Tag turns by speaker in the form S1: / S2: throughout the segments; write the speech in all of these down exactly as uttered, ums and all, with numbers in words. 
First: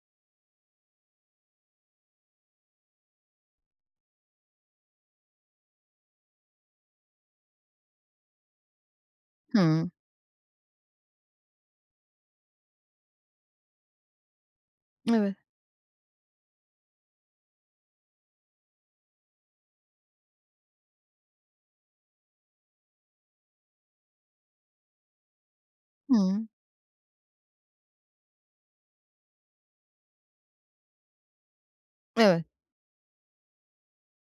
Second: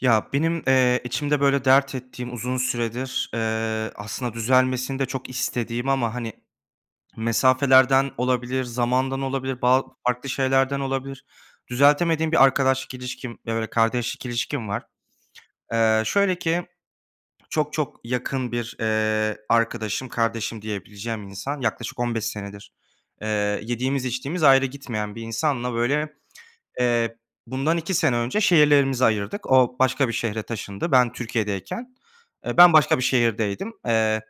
S1: Ya, benim, eee, içimde, böyle, dert ettiğim uzun süredir, eee, aslında düzelmesini de çok istediğim ama, hani, mesafelerden olabilir, zamandan olabilir, ba
S2: Hıı.
S1: farklı şeylerden olabilir. Düzeltemediğim bir arkadaşlık ilişkim, ııı, kardeşlik ilişkim var.
S2: [unintelligible]
S1: Eee, şöyle ki çok, çok yakın bir, eee, arkadaşım, "kardeşim" diyebileceğim insan yaklaşık on beş senedir, eee, yediğimiz içtiğimiz ayrı gitmeyen bir insanla, böyle,
S2: Hıı.
S1: eee, bundan iki sene önce şehirlerimizi ayırdık. O, başka bir şehre taşındı. Ben Türkiye'deyken,
S2: Evet.
S1: eee, ben başka bir şehirdeydim. Eee,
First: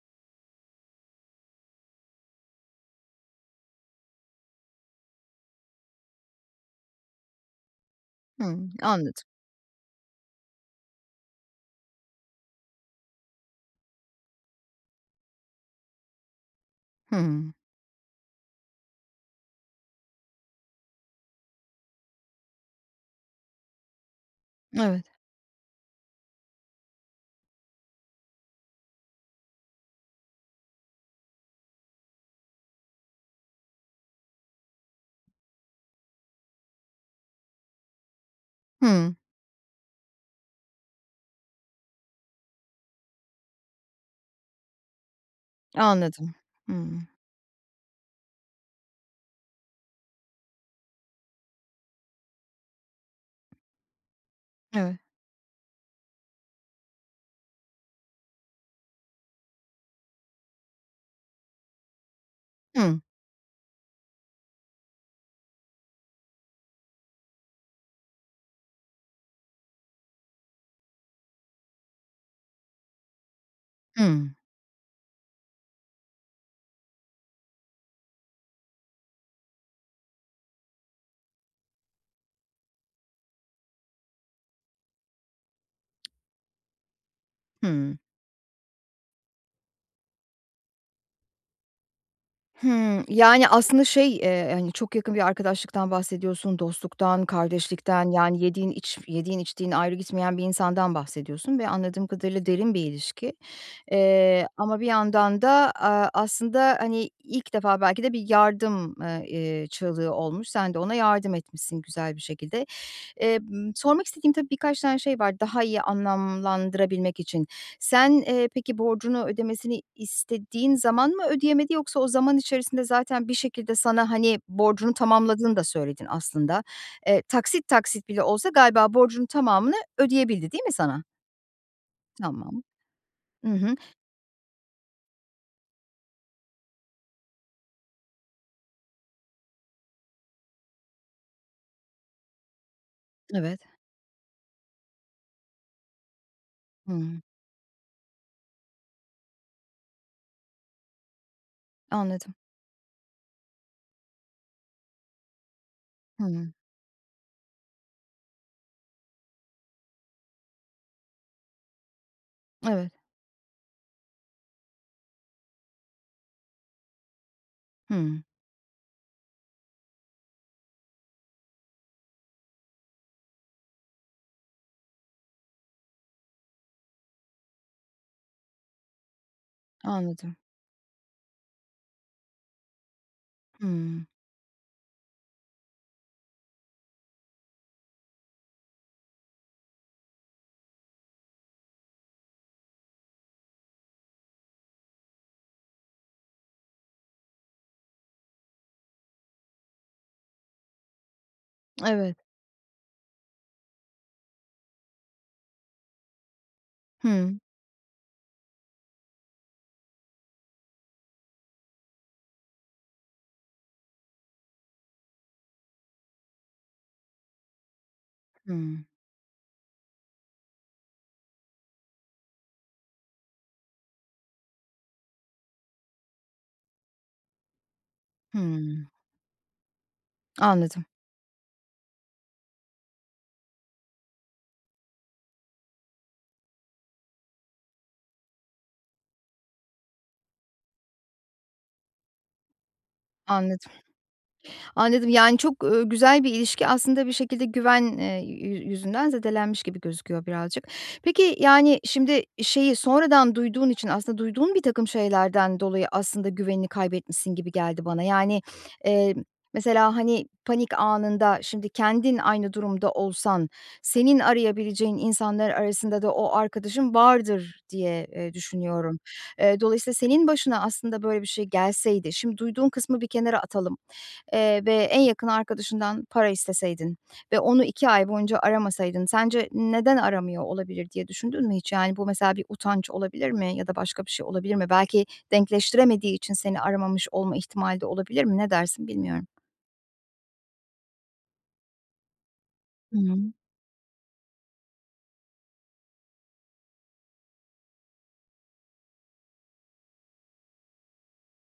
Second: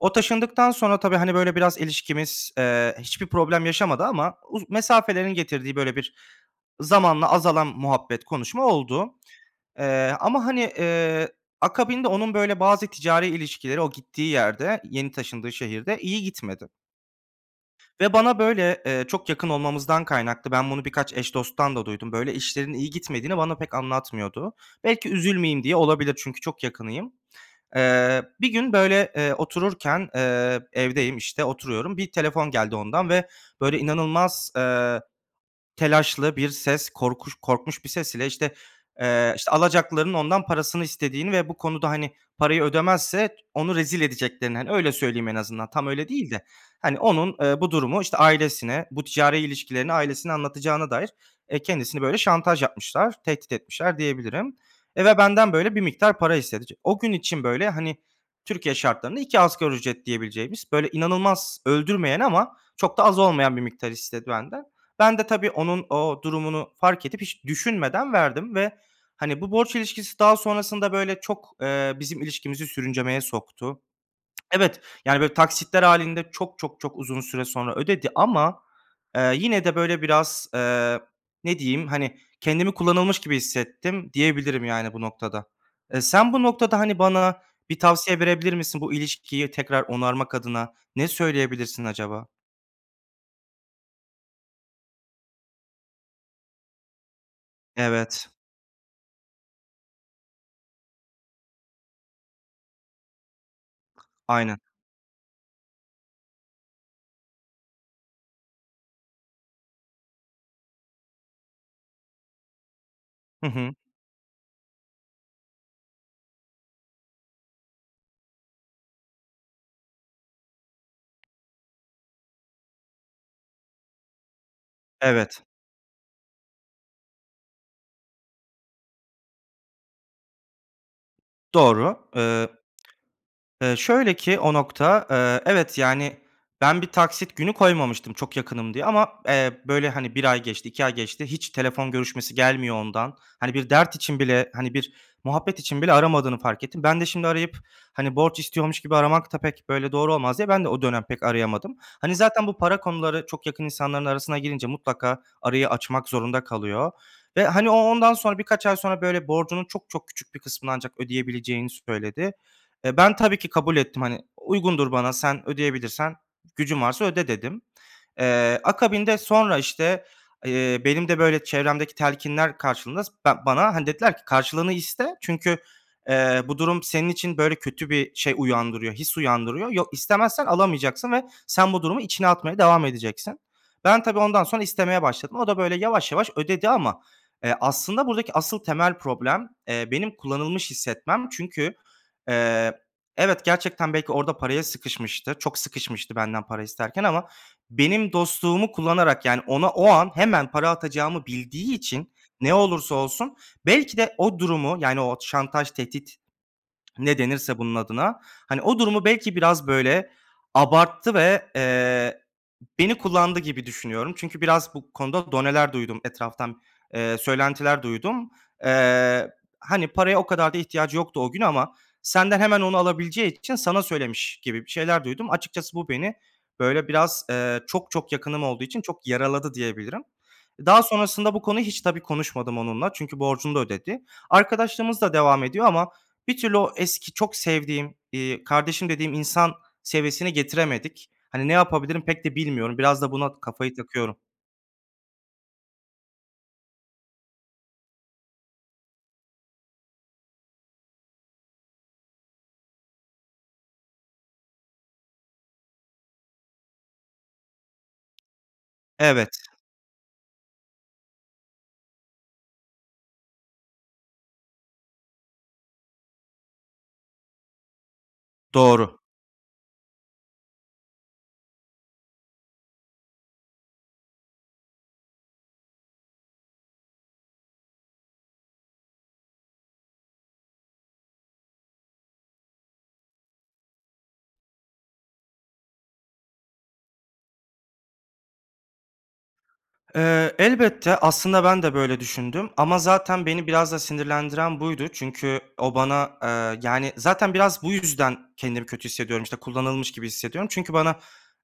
S1: o taşındıktan sonra tabii, hani, böyle, biraz ilişkimiz, eee, hiçbir problem yaşamadı ama uz mesafelerin getirdiği, böyle, bir zamanla azalan muhabbet konuşma
S2: Hıı.
S1: oldu,
S2: Anladım.
S1: eee, ama, hani, eee, akabinde onun, böyle, bazı ticari ilişkileri o gittiği yerde, yeni taşındığı şehirde iyi gitmedi
S2: Hıı.
S1: ve bana, böyle, eee, çok yakın olmamızdan kaynaklı, ben bunu birkaç eş dosttan da duydum. Böyle işlerinin iyi gitmediğini bana pek anlatmıyordu.
S2: Evet.
S1: Belki üzülmeyeyim diye olabilir. Çünkü çok yakınıyım. Eee, bir gün, böyle, eee, otururken, eee, evdeyim, işte, oturuyorum. Bir telefon geldi ondan ve, böyle, inanılmaz, eee, telaşlı bir ses, korkuş korkmuş bir ses ile, işte,
S2: Hıı.
S1: eee, işte, alacaklıların ondan parasını istediğini ve bu konuda, hani, parayı ödemezse t onu rezil edeceklerini. Hani, öyle söyleyeyim en azından. Tam öyle değil
S2: Anladım.
S1: de.
S2: Hıı.
S1: Hani, onun, eee, bu durumu, işte, ailesine bu ticari ilişkilerini ailesine anlatacağına dair, eee, kendisini, böyle, şantaj yapmışlar, tehdit etmişler diyebilirim.
S2: Evet.
S1: Eee, ve benden, böyle, bir miktar para istedi. T o gün için, böyle, hani, Türkiye şartlarında iki asgari ücret diyebileceğimiz, böyle, inanılmaz öldürmeyen ama çok
S2: Hıı.
S1: da az olmayan bir miktar istedi benden. Ben de tabii onun o durumunu fark edip, hiç düşünmeden verdim ve, hani, bu borç ilişkisi daha sonrasında, böyle, çok, eee, bizim ilişkimizi sürüncemeye soktu.
S2: Hımm.
S1: Evet, yani, böyle, taksitler hâlinde çok, çok, çok uzun süre sonra ödedi ama, ııı, yine de, böyle, biraz, ııı, ne diyeyim, hani, kendimi "kullanılmış" gibi hissettim diyebilirim, yani, bu noktada. Eee, sen bu noktada, hani, bana bir
S2: Hımm.
S1: tavsiye verebilir misin bu ilişkiyi tekrar onarmak adına, ne söyleyebilirsin acaba?
S2: Hımm, yani, aslında, şey, eee, hani, çok yakın bir arkadaşlıktan bahsediyorsun, dostluktan, kardeşlikten,
S1: Evet.
S2: yani, yediğin iç yediğin içtiğin ayrı gitmeyen bir insandan bahsediyorsun ve anladığım kadarıyla derin bir ilişki. Eee,
S1: Aynen.
S2: ama bir yandan da, aaa, aslında, hani, ilk defa belki de bir yardım, ııı, eee, çığlığı olmuş. Sen de ona yardım etmişsin güzel bir şekilde. Eee,
S1: Hı
S2: ııı,
S1: hı.
S2: sormak istediğim, tabii, birkaç tane şey var daha iyi anlamlandırabilmek için. Sen, eee, peki borcunu ödemesini istediğin zaman mı ödeyemedi yoksa o zaman içerisinde zaten bir şekilde sana, hani, borcunu
S1: Evet.
S2: tamamladığını da söyledin aslında. Eee, taksit, taksit, bile olsa galiba borcunu tamamını ödeyebildi değil mi sana?
S1: Doğru, ııı.
S2: Tamam. Hı hı
S1: Iıı, şöyle ki o nokta, eee, evet, yani, ben bir taksit günü koymamıştım çok yakınım diye ama, eee, böyle, hani, bir ay geçti, iki ay geçti. Hiç telefon görüşmesi gelmiyor ondan. Hani,
S2: Evet.
S1: bir dert için bile, hani, bir muhabbet için bile aramadığını fark ettim. Ben de
S2: Hıı.
S1: şimdi arayıp, hani, borç istiyormuş gibi aramak da pek, böyle, doğru olmaz diye. Ben de o dönem pek arayamadım. Hani,
S2: Anladım.
S1: zaten bu para konuları çok yakın insanların arasına girince mutlaka arayı açmak zorunda
S2: Hıı.
S1: kalıyor ve, hani, o ondan sonra birkaç ay sonra, böyle, borcunun çok, çok küçük bir kısmını ancak ödeyebileceğini söyledi.
S2: Evet.
S1: Eee, ben tabii ki kabul ettim, hani, "Uygundur bana, sen ödeyebilirsen, gücün varsa öde," dedim.
S2: Hımm.
S1: Eee, akabinde sonra, işte, eee, benim de, böyle, çevremdeki telkinler karşılığında s ben bana, hani, dediler ki, "Karşılığını iste. Çünkü, eee, bu durum senin için, böyle, kötü bir şey uyandırıyor, his uyandırıyor. Yo
S2: Anladım.
S1: istemezsen alamayacaksın ve sen bu durumu içine atmaya devam edeceksin." Ben
S2: Hımm.
S1: tabii ondan sonra istemeye başladım. O da, böyle, yavaş, yavaş ödedi ama, eee, aslında buradaki asıl temel problem, eee, benim kullanılmış hissetmem. Çünkü, eee, evet gerçekten belki orada paraya sıkışmıştır. Çok sıkışmıştı benden para isterken ama benim dostluğumu kullanarak, yani, ona o an hemen para atacağımı bildiği için
S2: Evet.
S1: ne olursa olsun belki de o durumu, yani, o şantaj, tehdit ne
S2: Hıı.
S1: denirse bunun adına, hani, o durumu belki biraz, böyle, abarttı ve, eee, beni kullandı gibi düşünüyorum. Çünkü biraz bu konuda doneler duydum etraftan, eee, söylentiler duydum.
S2: Hımm.
S1: Eee, hani, "Paraya o kadar da ihtiyacı yoktu o gün ama senden hemen onu alabileceği için sana söylemiş," gibi bir şeyler duydum. Açıkçası bu beni, böyle, biraz, ııı, çok, çok yakınım olduğu için
S2: Hımm.
S1: çok yaraladı diyebilirim. Daha
S2: Anladım.
S1: sonrasında bu konu hiç tabii konuşmadım onunla. Çünkü borcunu da ödedi. Arkadaşlığımız da devam ediyor ama bir türlü o eski çok sevdiğim, iii, kardeşim dediğim insan seviyesini getiremedik. Hani, ne yapabilirim pek de bilmiyorum. Biraz da buna
S2: Anladım,
S1: kafayı takıyorum.
S2: anladım. Yani, çok, ııı, güzel bir ilişki aslında bir şekilde güven, eee, yü yüzünden zedelenmiş gibi gözüküyor birazcık. Peki, yani, şimdi şeyi sonradan duyduğun için aslında, duyduğun birtakım şeylerden dolayı aslında güvenini kaybetmişsin gibi geldi bana. Yani, eee, m
S1: Evet.
S2: mesela, hani, panik anında şimdi kendin aynı durumda olsan, senin arayabileceğin insanlar arasında da o arkadaşın vardır diye, eee, düşünüyorum.
S1: Doğru.
S2: Eee, dolayısıyla senin başına, aslında, böyle bir şey gelseydi şimdi duyduğun kısmı bir kenara atalım, eee, ve en yakın arkadaşından para isteseydin ve onu iki ay boyunca aramasaydın sence, "Neden aramıyor olabilir?" diye düşündün mü hiç, yani, bu, mesela, bir utanç olabilir mi ya da başka bir şey olabilir mi? Belki denkleştiremediği için seni aramamış olma ihtimali de olabilir mi? Ne dersin bilmiyorum.
S1: Eee, elbette, aslında, ben de, böyle, düşündüm ama zaten
S2: Hımm.
S1: beni biraz da sinirlendiren buydu. Çünkü o, bana, eee, yani, zaten biraz bu yüzden kendimi kötü hissediyorum. İşte, kullanılmış gibi hissediyorum. Çünkü bana,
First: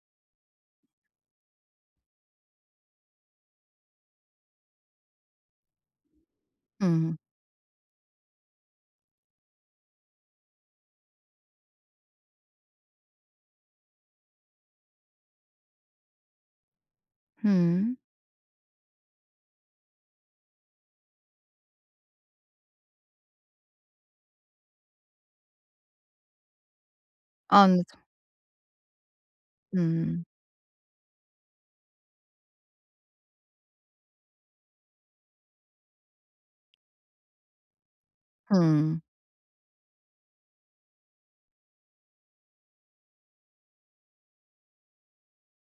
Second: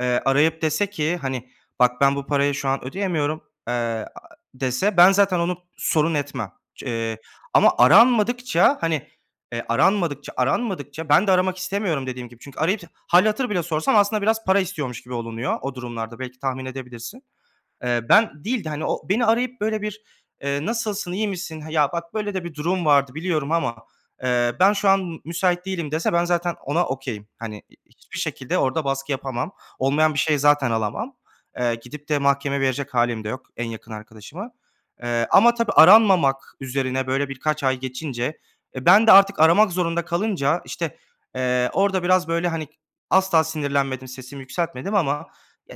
S1: eee, arayıp dese ki, hani, "Bak ben bu parayı şu an ödeyemiyorum," eee, ı dese ben zaten onu s sorun etmem,
S2: Hıı.
S1: eee, ama aranmadıkça, hani, eee, aranmadıkça, aranmadıkça ben de aramak istemiyorum dediğim gibi çünkü arayıp hâl hatır bile sorsam, aslında, biraz para istiyormuş gibi olunuyor o durumlarda. Belki tahmin edebilirsin.
S2: Hımm.
S1: Eee, ben değil de, hani, o, beni arayıp, böyle, bir, eee, "Nasılsın, iyi misin? Ha, ya, bak böyle de bir durum vardı biliyorum ama, eee, ben şu an m müsait değilim," dese ben zaten ona okay'im. Hani,
S2: Anladım.
S1: hiçbir şekilde orada baskı yapamam. Olmayan bir
S2: Hımm.
S1: şeyi zaten alamam. Eee, gidip de mahkemeye verecek hâlim de yok, en yakın, arkadaşımı, eee, ama tabii aranmamak üzerine, böyle, birkaç ay geçince, e,
S2: Hımm.
S1: ben de artık aramak zorunda kalınca, işte, eee, orada biraz, böyle, hani, asla sinirlenmedim, sesimi yükseltmedim ama,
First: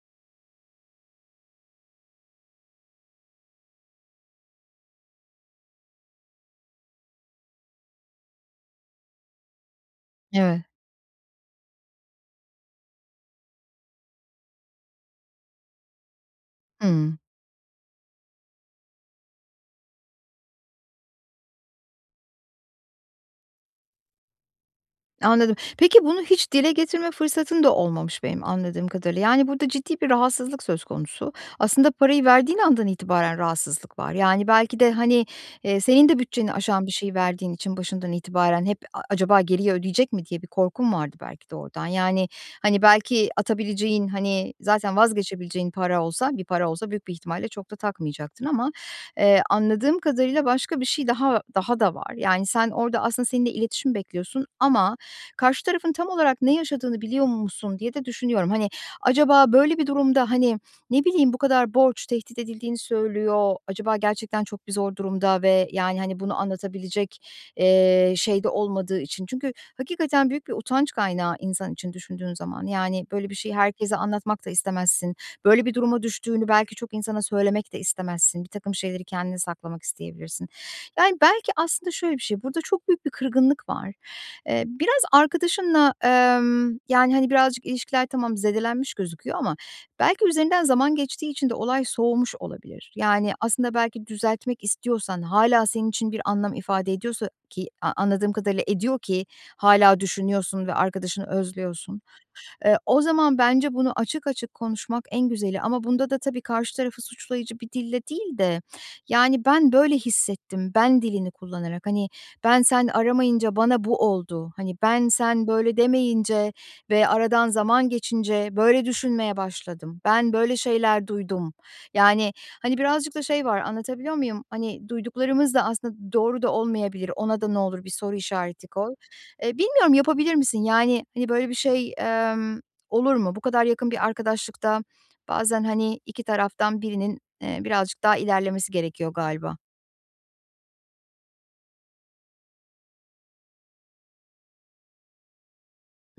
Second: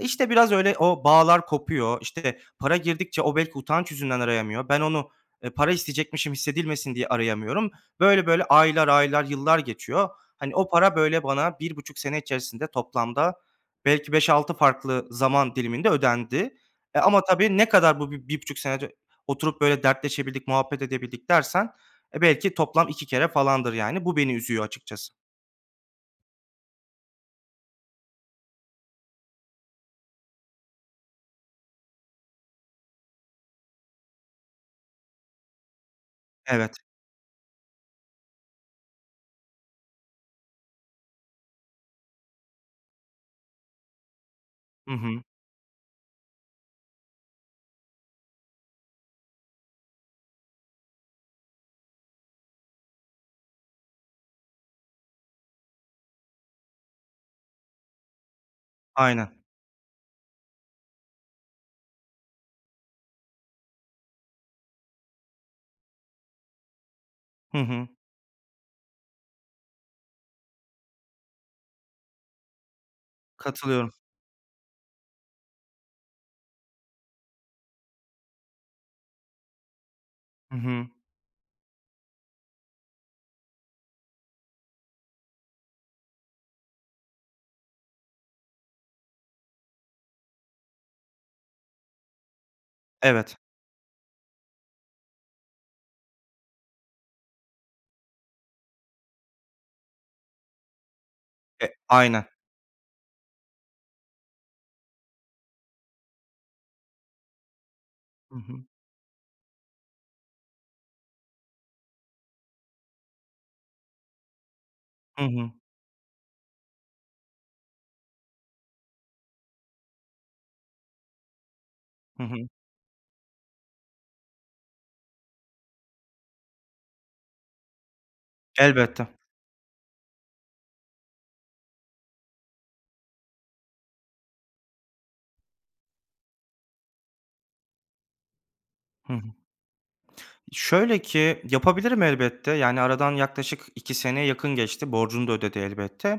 S1: işte, biraz öyle o bağlar kopuyor. İşte, para girdikçe o, belki, utanç yüzünden arayamıyor. Ben, onu para isteyecekmişim, hissedilmesin diye arayamıyorum. Böyle, böyle, aylar, aylar, yıllar geçiyor. Hani,
S2: Evet.
S1: o para, böyle, bana bir buçuk sene içerisinde toplamda belki beş altı farklı zaman diliminde ödendi, e,
S2: Hıı.
S1: ama tabii ne kadar bu b bir buçuk sene ö oturup, böyle, dertleşebildik, muhabbet edebildik dersen belki toplam iki kere falandır, yani, bu beni üzüyor açıkçası.
S2: Anladım. Peki, bunu hiç dile getirme fırsatın da olmamış benim anladığım kadarıyla. Yani, burada ciddi bir rahatsızlık söz konusu. Aslında parayı verdiğin andan itibaren rahatsızlık var, yani, belki de, hani, eee, senin de bütçeni
S1: Evet.
S2: aşan bir şeyi verdiğin için başından itibaren hep "A acaba geriye ödeyecek mi?" diye bir korkun vardı belki de oradan, yani, hani, belki atabileceğin, hani,
S1: Hı
S2: zaten
S1: hı.
S2: vazgeçebileceğin para olsa bir para olsa büyük bir ihtimalle çok da takmayacaktın ama, eee, anladığım kadarıyla başka bir şey daha daha da var. Yani, sen orada aslında seninle iletişim bekliyorsun ama karşı tarafın tam olarak ne yaşadığını biliyor musun diye de düşünüyorum. Hani,
S1: Aynen.
S2: acaba böyle bir durumda, hani, ne bileyim, bu kadar borç tehdit edildiğini söylüyor, acaba gerçekten çok bir zor durumda ve, yani, hani, bunu anlatabilecek,
S1: Hı hı.
S2: eee, şeyde olmadığı için. Çünkü hakikaten büyük bir utanç kaynağı insan için düşündüğün zaman. Yani, böyle bir şeyi
S1: Katılıyorum.
S2: herkese anlatmak da istemezsin. Böyle bir duruma düştüğünü belki çok insana söylemek de istemezsin. Birtakım şeyleri kendine saklamak isteyebilirsin.
S1: Hı hı.
S2: Yani, belki aslında şöyle bir şey, burada çok büyük bir kırgınlık var. Eee, biraz arkadaşınla, emm, yani, hani, birazcık ilişkiler tamam zedelenmiş gözüküyor ama belki üzerinden zaman geçtiği için de olay soğumuş olabilir. Yani,
S1: Evet.
S2: aslında belki düzeltmek istiyorsan hâlâ senin için bir anlam ifade ediyorsa ki anladığım kadarıyla ediyor ki hâlâ düşünüyorsun ve arkadaşını
S1: E,
S2: özlüyorsun.
S1: aynen.
S2: Eee, o zaman bence bunu açık açık konuşmak en güzeli ama bunda da tabii karşı tarafı suçlayıcı bir dille
S1: Hı
S2: değil de,
S1: hı.
S2: yani, "Ben böyle hissettim," ben dilini kullanarak. Hani, "Ben, sen aramayınca bana bu oldu." Hani, "Ben,
S1: Hı
S2: sen
S1: hı.
S2: böyle demeyince ve aradan zaman geçince böyle düşünmeye başladım. Ben böyle şeyler duydum."
S1: Hı
S2: Yani,
S1: hı.
S2: hani, birazcık da şey var anlatabiliyor muyum? Hani, duyduklarımız da aslında doğru da olmayabilir. Ona da ne olur bir soru işareti koy.
S1: Elbette.
S2: Eee, bilmiyorum yapabilir misin? Yani, hani, böyle bir şey, emm, olur mu? Bu kadar yakın bir arkadaşlıkta bazen, hani, iki taraftan birinin, eee, birazcık daha ilerlemesi gerekiyor
S1: Hı hı.
S2: galiba?
S1: Şöyle ki yapabilirim elbette, yani, aradan yaklaşık iki seneye yakın geçti, borcunu da ödedi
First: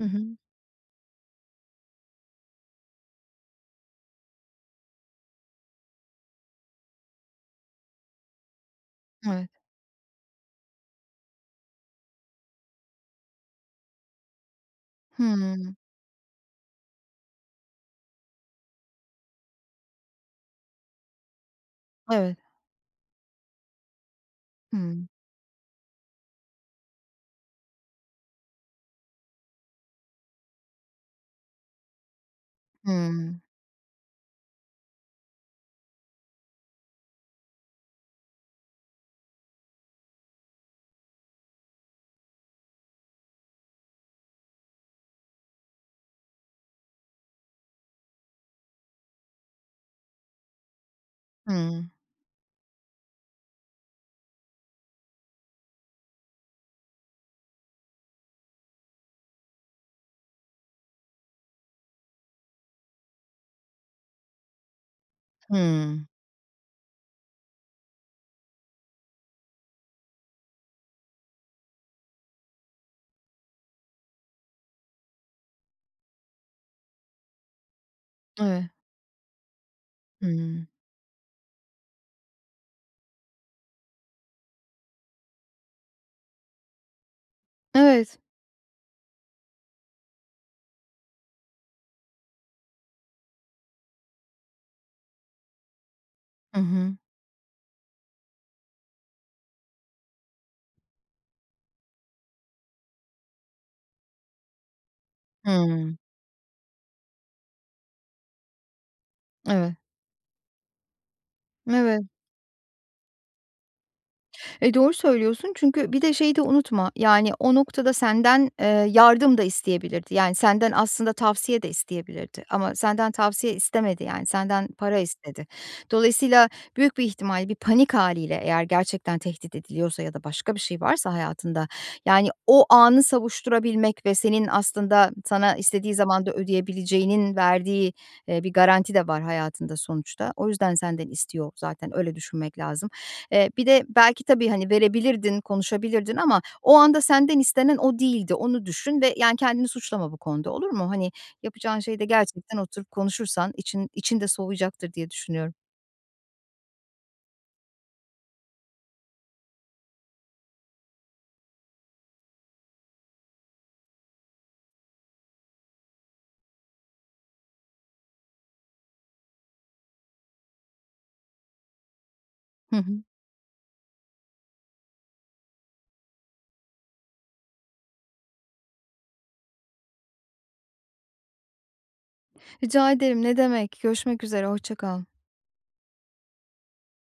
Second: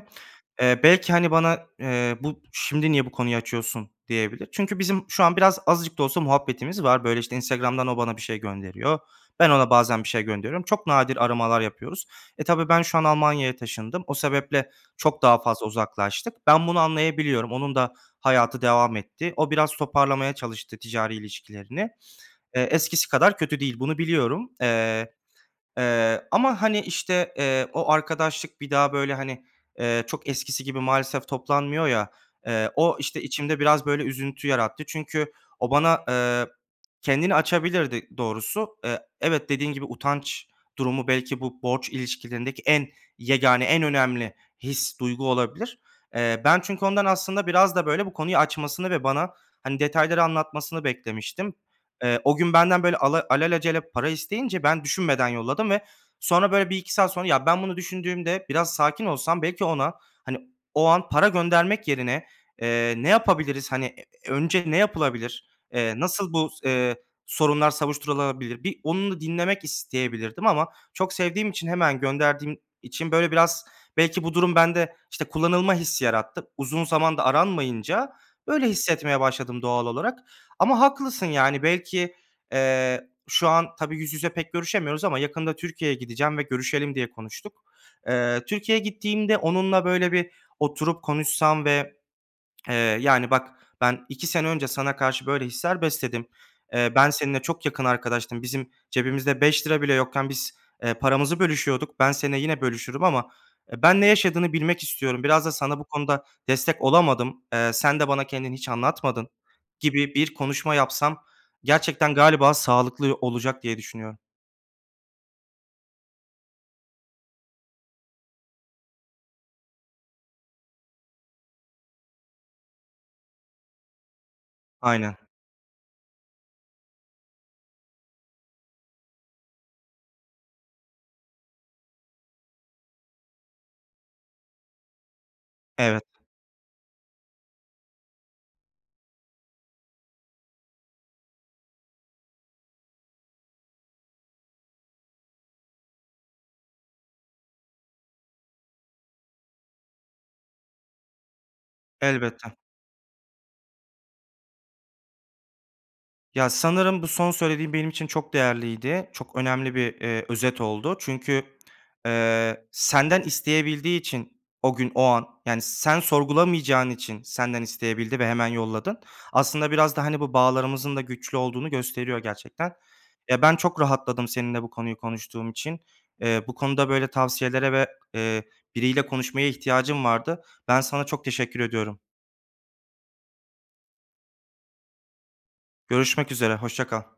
S2: Hı hı.
S1: Eee, belki, hani, bana, eee, "Bu şimdi niye bu konuyu açıyorsun?" diyebilir. Çünkü bizim şu an biraz, azıcık da olsa muhabbetimiz var. Böyle, işte, Instagram'dan o, bana bir şey gönderiyor.
S2: Evet.
S1: Ben, ona bazen bir şey gönderiyorum. Çok nadir aramalar yapıyoruz. E, tabii ben şu an Almanya'ya taşındım. O sebeple çok daha fazla
S2: Hımm.
S1: uzaklaştık. Ben bunu anlayabiliyorum. Onun da hayatı devam etti. O, biraz toparlamaya çalıştı ticari ilişkilerini.
S2: Evet.
S1: Eee, eskisi kadar kötü değil. Bunu biliyorum.
S2: Hımm.
S1: Eee, eee, ama, hani, işte, eee, o arkadaşlık bir daha, böyle, hani, eee, çok eskisi gibi maalesef toplanmıyor ya, eee, o, işte,
S2: Hımm.
S1: içimde biraz, böyle, üzüntü yarattı. Çünkü o, bana, eee, kendini açabilirdi ı doğrusu. E evet, dediğin gibi, utanç durumu belki bu borç ilişkilerindeki en yegâne, en önemli his, duygu olabilir. Eee, ben çünkü ondan aslında biraz da, böyle, bu konuyu açmasını ve bana, hani, detayları anlatmasını beklemiştim.
S2: Hımm.
S1: Eee, o gün benden, böyle, ala alelacele para isteyince ben düşünmeden yolladım ve sonra, böyle, bir iki saat sonra, ya, ben bunu düşündüğümde biraz sakin olsam belki ona, hani, o an para göndermek yerine, eee, "Ne yapabiliriz? Hani, e önce ne yapılabilir? Eee,
S2: Hımm.
S1: nasıl bu s eee, sorunlar savuşturulabilir?" Bir onu da dinlemek isteyebilirdim ama, çok sevdiğim için, hemen gönderdiğim için, böyle, biraz belki bu durum bende, işte, kullanılma hissi yarattı. Uzun zamanda aranmayınca,
S2: Evet.
S1: böyle, hissetmeye başladım doğal olarak
S2: Hıı.
S1: ama haklısın, yani, belki, eee, şu an tabii yüz yüze pek görüşemiyoruz ama yakında Türkiye'ye gideceğim ve görüşelim diye konuştuk.
S2: Evet.
S1: Eee, Türkiye'ye gittiğimde onunla, böyle, bir oturup konuşsam ve, eee, yani, "Bak ben iki sene önce sana karşı böyle hisler besledim.
S2: Hı
S1: Eee,
S2: hı.
S1: ben seninle çok yakın arkadaştım, bizim cebimizde beş lira bile yokken biz, eee, paramızı bölüşüyorduk. Ben seninle yine bölüşürüm ama ben ne yaşadığını bilmek istiyorum. Biraz da sana bu
S2: Hımm.
S1: konuda destek olamadım. Eee, sen de bana kendini hiç anlatmadın,"
S2: Evet.
S1: gibi bir konuşma yapsam
S2: Evet.
S1: gerçekten, galiba, sağlıklı ı olacak diye düşünüyorum.
S2: E, doğru söylüyorsun. Çünkü bir de şeyi de unutma, yani, o noktada senden, eee, yardım da isteyebilirdi. Yani, senden aslında tavsiye de isteyebilirdi ama senden tavsiye istemedi. Yani, senden para
S1: Aynen.
S2: istedi. Dolayısıyla büyük bir ihtimal bir panik hâliyle eğer gerçekten tehdit ediliyorsa ya da başka bir şey varsa hayatında, yani, o anı savuşturabilmek ve senin aslında sana istediği
S1: Evet.
S2: zamanda ödeyebileceğinin verdiği, eee, bir garanti de var hayatında sonuçta. O yüzden senden istiyor zaten. Öyle düşünmek lazım. Eee, bir de belki tabii, hani, verebilirdin, konuşabilirdin ama o anda senden istenen o değildi. Onu düşün ve, yani, "Kendini suçlama bu konuda. Olur mu?" Hani, yapacağın şey de
S1: Elbette.
S2: gerçekten oturup konuşursan için için de soğuyacaktır diye düşünüyorum.
S1: Ya, sanırım, bu son söylediğin benim için çok değerliydi. Çok önemli bir, eee, özet oldu çünkü, eee, senden isteyebildiği için o gün o an, yani, sen sorgulamayacağın için senden isteyebildi ve hemen yolladın. Aslında biraz da, hani, bu bağlarımızın da güçlü olduğunu gösteriyor gerçekten.
S2: Hı hı.
S1: Ya, ben çok rahatladım seninle bu konuyu konuştuğum için, eee, bu konuda böyle tavsiyelere ve, eee, biriyle konuşmaya ihtiyacım vardı. Ben sana çok teşekkür ediyorum.
S2: Rica ederim, ne demek, görüşmek üzere, hoşça kal.
S1: Görüşmek üzere, hoşça kal.